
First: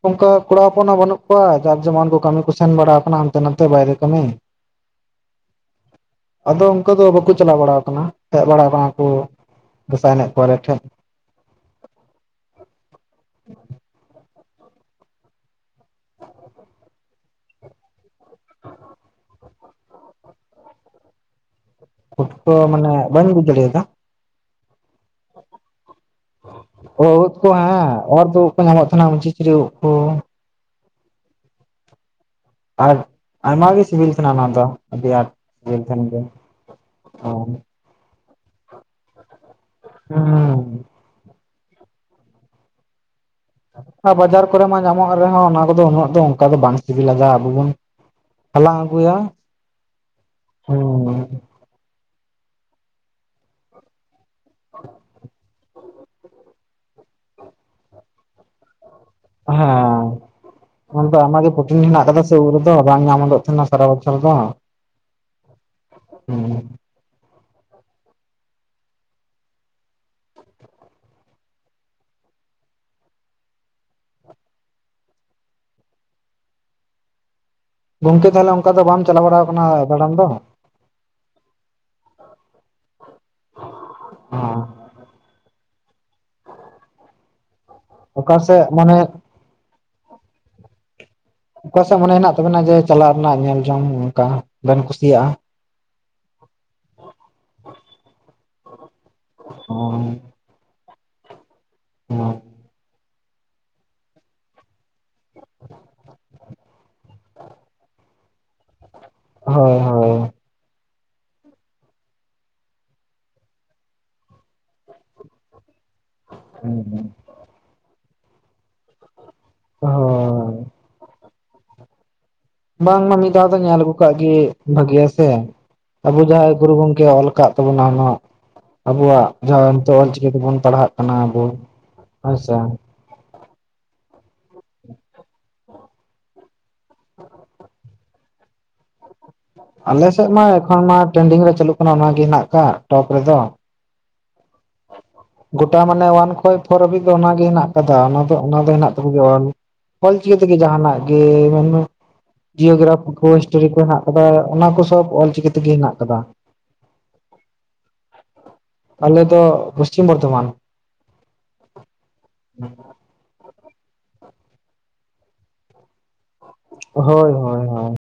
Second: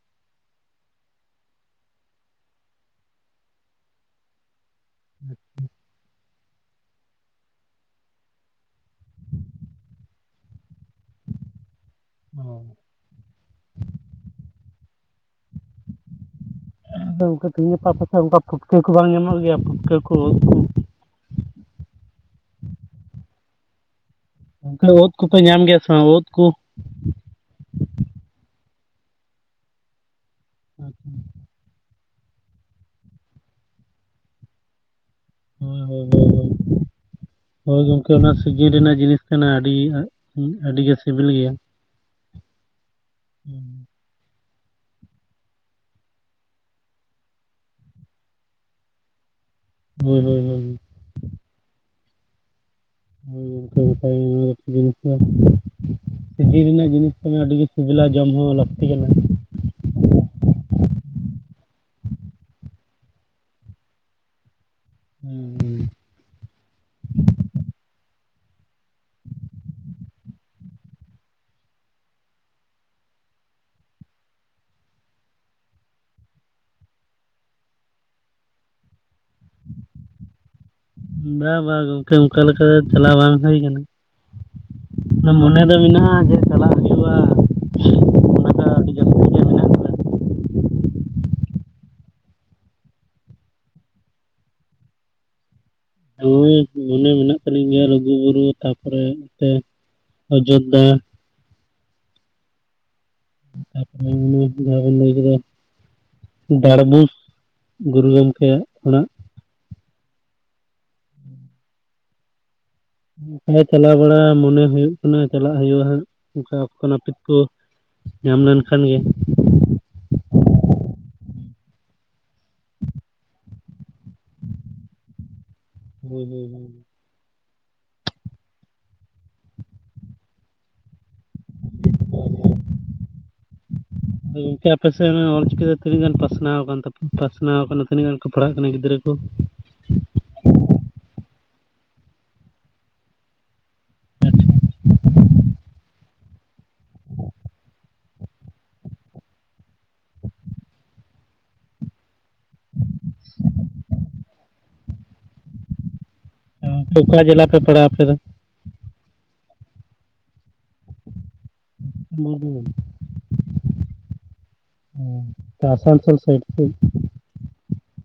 ᱚᱱᱠᱟ ᱠᱚᱲᱟ ᱦᱚᱯᱚᱱ ᱦᱚᱸ ᱵᱟᱹᱱᱩᱜ ᱠᱚᱣᱟ, ᱡᱟᱨ ᱡᱮᱢᱚᱱ ᱠᱚ ᱠᱟᱹᱢᱤ ᱠᱚ ᱥᱮᱱ ᱵᱟᱲᱟ ᱟᱠᱟᱱᱟ ᱦᱟᱱᱛᱮ ᱱᱟᱛᱮ ᱵᱟᱭᱨᱮ ᱠᱟᱹᱢᱤ? ᱟᱪᱪᱷᱟ ᱾ ᱟᱫᱚ ᱚᱱᱠᱟ ᱫᱚ ᱵᱟᱠᱚ ᱪᱟᱞᱟᱣ ᱵᱟᱲᱟ ᱟᱠᱟᱱᱟ, ᱦᱮᱡ ᱵᱟᱲᱟ ᱟᱠᱟᱱᱟ ᱠᱚ ᱫᱟᱸᱥᱟᱭ ᱮᱱᱮᱡ ᱠᱚ ᱟᱞᱮ ᱴᱷᱮᱱ ᱾ ᱚ ᱾ [unintelligible] ᱟᱫᱚ ᱚᱱᱠᱟ ᱛᱤᱦᱤᱧ ᱜᱟᱯᱟ ᱟᱯᱮ ᱥᱮᱫ ᱚᱱᱠᱟ ᱯᱩᱴᱠᱟᱹ ᱠᱚ ᱵᱟᱝ ᱧᱟᱢᱚᱜ ᱜᱮᱭᱟ, ᱯᱩᱴᱠᱟᱹ ᱠᱚ ᱩᱫ ᱠᱚ? ᱯᱩᱴᱠᱟ. ᱢᱟᱱᱮ ᱵᱟᱹᱧ ᱵᱩᱡ ᱫᱟᱲᱮᱭᱟᱫᱟ? ᱚᱱᱠᱟ ᱩᱫ ᱠᱚᱯᱮ ᱧᱟᱢ ᱜᱮᱭᱟ ᱥᱮ ᱵᱟᱝ ᱩᱫ ᱠᱚ? ᱚ ᱩᱫ ᱠᱚ, ᱦᱮᱸ ᱚᱨ ᱛᱩ ᱩᱫ ᱠᱚ ᱧᱟᱢᱚᱜ ᱛᱟᱦᱮᱱᱟ ᱢᱩᱪᱤᱪᱷᱩᱨᱤ ᱩᱫ ᱠᱚ᱾ [unintelligible] ᱟᱨ ᱟᱭᱢᱟᱜ ᱜᱮ ᱥᱤᱵᱤᱞ ᱛᱟᱦᱮᱸᱱᱟ ᱚᱱᱟ ᱫᱚ ᱟᱹᱰᱤ ᱟᱸᱴ᱾ ᱦᱳᱭ ᱥᱤᱵᱤᱞ ᱛᱟᱦᱮᱱ ᱦᱳᱭ ᱜᱮᱭᱟ ᱦᱳᱭ, ᱦᱩᱸ ᱦᱳᱭ ᱜᱚᱢᱠᱮ ᱚᱱᱟ ᱥᱤᱡᱤᱱ ᱨᱮᱱᱟᱜ ᱡᱤᱱᱤᱥ ᱠᱟᱱᱟ ᱾ ᱟᱹᱰᱤ ᱟᱹᱰᱤ ᱜᱮ ᱥᱤᱵᱤᱞ ᱜᱮᱭᱟ᱾ [unintelligible] ᱟᱨ ᱵᱟᱡᱟᱨ ᱠᱚᱨᱮ ᱢᱟ ᱧᱟᱢᱚᱜ ᱨᱮᱦᱚᱸ ᱚᱱᱟ ᱠᱚᱫᱚ ᱩᱱᱟᱹᱜ ᱫᱚ ᱚᱱᱠᱟ ᱫᱚ ᱵᱟᱝ ᱥᱤᱵᱤᱞᱟ ᱟᱵᱚ ᱵᱚᱱ ᱦᱟᱞᱟᱝ ᱟᱜᱩᱭᱟ ᱾ ᱦᱳᱭ ᱦᱳᱭ ᱦᱳᱭ ᱾ [unintelligible] ᱥᱤᱡᱤᱱ ᱨᱮᱱᱟᱜ ᱡᱤᱱᱤᱥ‌ ᱠᱟᱱᱟ ᱟᱹᱰᱤᱜᱮ ᱥᱤᱵᱤᱞᱟ ᱡᱚᱢ ᱦᱚᱸ ᱞᱟᱹᱠᱛᱤ ᱠᱟᱱᱟ ᱾ ᱟᱦᱟ ᱢᱮᱱᱫᱚ ᱟᱭᱢᱟ ᱜᱮ ᱯᱨᱚᱴᱤᱱ ᱦᱮᱱᱟᱜ ᱟᱠᱟᱫᱟ ᱥᱮ ᱩᱫ ᱨᱮᱫᱚ᱾ ᱵᱟᱝ ᱧᱟᱢᱫᱚᱜ ᱛᱟᱦᱮᱱᱟ ᱥᱟᱨᱟ ᱵᱚᱪᱷᱚᱨ ᱫᱚ ᱾ ᱦᱩᱸ ᱾ ᱦᱩᱸ ᱾ ᱜᱚᱝᱠᱮ ᱛᱟᱦᱚᱞᱮ ᱚᱱᱠᱟ ᱫᱚ ᱵᱟᱢ ᱪᱟᱞᱟᱣ ᱵᱟᱲᱟ ᱟᱠᱟᱱᱟ ᱫᱟᱬᱟᱱ ᱫᱚ? ᱵᱟᱝ ᱵᱟᱝ ᱜᱚᱝᱠᱮ ᱚᱱᱠᱟ ᱞᱮᱠᱟ ᱪᱟᱞᱟᱣ ᱵᱟᱝ ᱦᱩᱭ ᱠᱟᱱᱟ᱾ ᱟᱫᱚ ᱢᱚᱱᱮ ᱫᱚ ᱢᱮᱱᱟᱜᱼᱟ ᱡᱮ ᱪᱟᱞᱟᱜ ᱦᱩᱭᱩᱜ-ᱟ ᱾ ᱚᱠᱟ ᱥᱮ ᱢᱟᱱᱮ ᱜᱮ ᱢᱮᱱᱟᱜ ᱚᱠᱟ ᱥᱮᱫ ᱢᱚᱱᱮ ᱦᱮᱱᱟᱜ ᱛᱟᱵᱮᱱᱟ ᱡᱮ ᱪᱟᱞᱟᱜ ᱨᱮᱱᱟᱜ ᱧᱮᱞ ᱡᱚᱝ ᱚᱱᱠᱟ ᱵᱮᱱ ᱠᱩᱥᱤᱭᱟᱜᱼᱟ? ᱱᱚᱜᱚᱭ ᱢᱚᱱᱮ ᱢᱮᱱᱟᱜ ᱛᱟᱹᱟᱞᱤᱧ ᱜᱮᱭᱟ ᱞᱩᱜᱩ ᱵᱩᱨᱩ ᱛᱟᱯᱚᱨᱮ ᱱᱚᱛᱮ ᱚᱡᱚᱽᱫᱷᱟ᱾ [unintelligible] ᱛᱟᱨᱯᱚᱨᱮ [inaudible] ᱞᱟᱹᱭ ᱠᱮᱫᱟ [inaudible] ᱜᱩᱨᱩ ᱜᱚᱢᱠᱮᱭᱟᱜ ᱠᱷᱚᱱᱟᱜ ᱦᱳᱭ ᱦᱳᱭ ᱾ ᱚᱱᱠᱟᱭ ᱪᱟᱞᱟᱣ ᱵᱟᱲᱟᱜ ᱢᱚᱱᱮ ᱦᱩᱭᱩᱜ ᱠᱟᱱᱟ ᱪᱟᱞᱟᱜ ᱦᱩᱭᱩᱜᱼᱟ, ᱦᱟᱸᱜ ᱚᱱᱠᱟᱠᱷᱚᱱ ᱟᱯᱮ ᱠᱚ ᱧᱟᱢ ᱞᱮᱱᱠᱷᱟᱱ ᱜᱮ [unintelligible] ᱵᱟᱝᱢᱟ ᱢᱤᱫ ᱫᱷᱟᱣ ᱫᱚ ᱧᱮᱞ ᱟᱹᱜᱩ ᱠᱟᱜ ᱜᱮ ᱵᱷᱟᱹᱜᱭᱟ ᱥᱮ ᱾ ᱟᱵᱚ ᱦᱩᱸ ᱡᱟᱦᱟᱸᱭ ᱦᱩᱸ ᱜᱩᱨᱩ ᱜᱚᱝᱠᱮ ᱚᱞ ᱟᱠᱟᱫ ᱛᱟᱵᱚᱱᱟ ᱚᱱᱟ ᱟᱵᱚᱣᱟᱜ ᱡᱟᱦᱟᱸ ᱱᱤᱛᱚᱜ ᱚᱞᱪᱤᱠᱤ ᱛᱮᱵᱚᱱ ᱯᱟᱲᱦᱟᱜ ᱠᱟᱱᱟ ᱟᱵᱚ ᱦᱮᱸᱥᱮ ᱾ ᱜᱚᱝᱠᱮ ᱟᱯᱮ ᱥᱮᱫ ᱚᱱᱟ ᱚᱞ ᱪᱤᱠᱤᱛᱮ ᱛᱤᱱᱟᱹᱜ ᱜᱟᱱ ᱯᱟᱥᱱᱟᱣ ᱟᱠᱟᱱ ᱛᱟᱯᱮ ᱯᱟᱥᱱᱟᱣ ᱠᱟᱱᱟ? ᱛᱤᱱᱟᱹᱜ ᱜᱟᱱ ᱠᱚ ᱯᱟᱲᱦᱟᱜ ᱠᱟᱱᱟ ᱜᱤᱫᱽᱨᱟᱹ ᱠᱚ? ᱟᱞᱮ ᱥᱮᱫ ᱢᱟ ᱮᱠᱷᱚᱱ ᱢᱟ ᱴᱨᱮᱱᱰᱤᱝ ᱨᱮ ᱪᱟᱹᱞᱩᱜ ᱠᱟᱱᱟ ᱚᱱᱟᱜᱮ ᱦᱮᱱᱟᱜ ᱟᱠᱟᱫ ᱴᱚᱯ ᱨᱮᱫᱚ᱾ ᱜᱚᱴᱟ ᱢᱟᱱᱮ ᱚᱣᱟᱱ ᱠᱷᱚᱡ ᱯᱷᱳᱨ ᱦᱟᱹᱵᱤᱡ ᱫᱚ ᱚᱱᱟᱜᱮ ᱦᱮᱱᱟᱜ ᱟᱠᱟᱫᱟ ᱚᱱᱟ ᱫᱚ ᱚᱱᱟ ᱫᱚ ᱦᱮᱱᱟᱜ ᱛᱟᱠᱚ ᱜᱮᱭᱟ᱾ ᱚᱞ ᱪᱤᱠᱤ ᱛᱮᱜᱮ ᱡᱟᱦᱱᱟᱜ ᱜᱮ ᱢᱮᱱᱢᱮ ᱡᱤᱭᱳᱜᱨᱟᱯᱷᱤ ᱠᱚ ᱦᱤᱥᱴᱳᱨᱤ ᱠᱚ ᱦᱮᱱᱟᱜ ᱟᱠᱟᱫᱟ ᱚᱱᱟ ᱠᱚ ᱥᱚᱵ ᱚᱞᱪᱤᱠᱤ ᱛᱮᱜᱮ ᱦᱮᱱᱟᱜ ᱟᱠᱟᱫᱟ ᱾ ᱦᱮᱸ ᱜᱚᱝᱠᱮ ᱚᱠᱟ ᱡᱮᱞᱟ ᱯᱮ ᱯᱟᱲᱟᱜ ᱟᱯᱮ ᱫᱚ? ᱟᱞᱮ ᱫᱚ ᱯᱚᱥᱪᱷᱤᱢ ᱵᱚᱨᱫᱷᱚᱢᱟᱱ ᱾ [unintelligible] ᱟᱥᱟᱱᱥᱳᱞ ᱥᱟᱭᱤᱰ [inaudible] ᱦᱳᱭ ᱦᱳᱭ ᱦᱳᱭ ᱾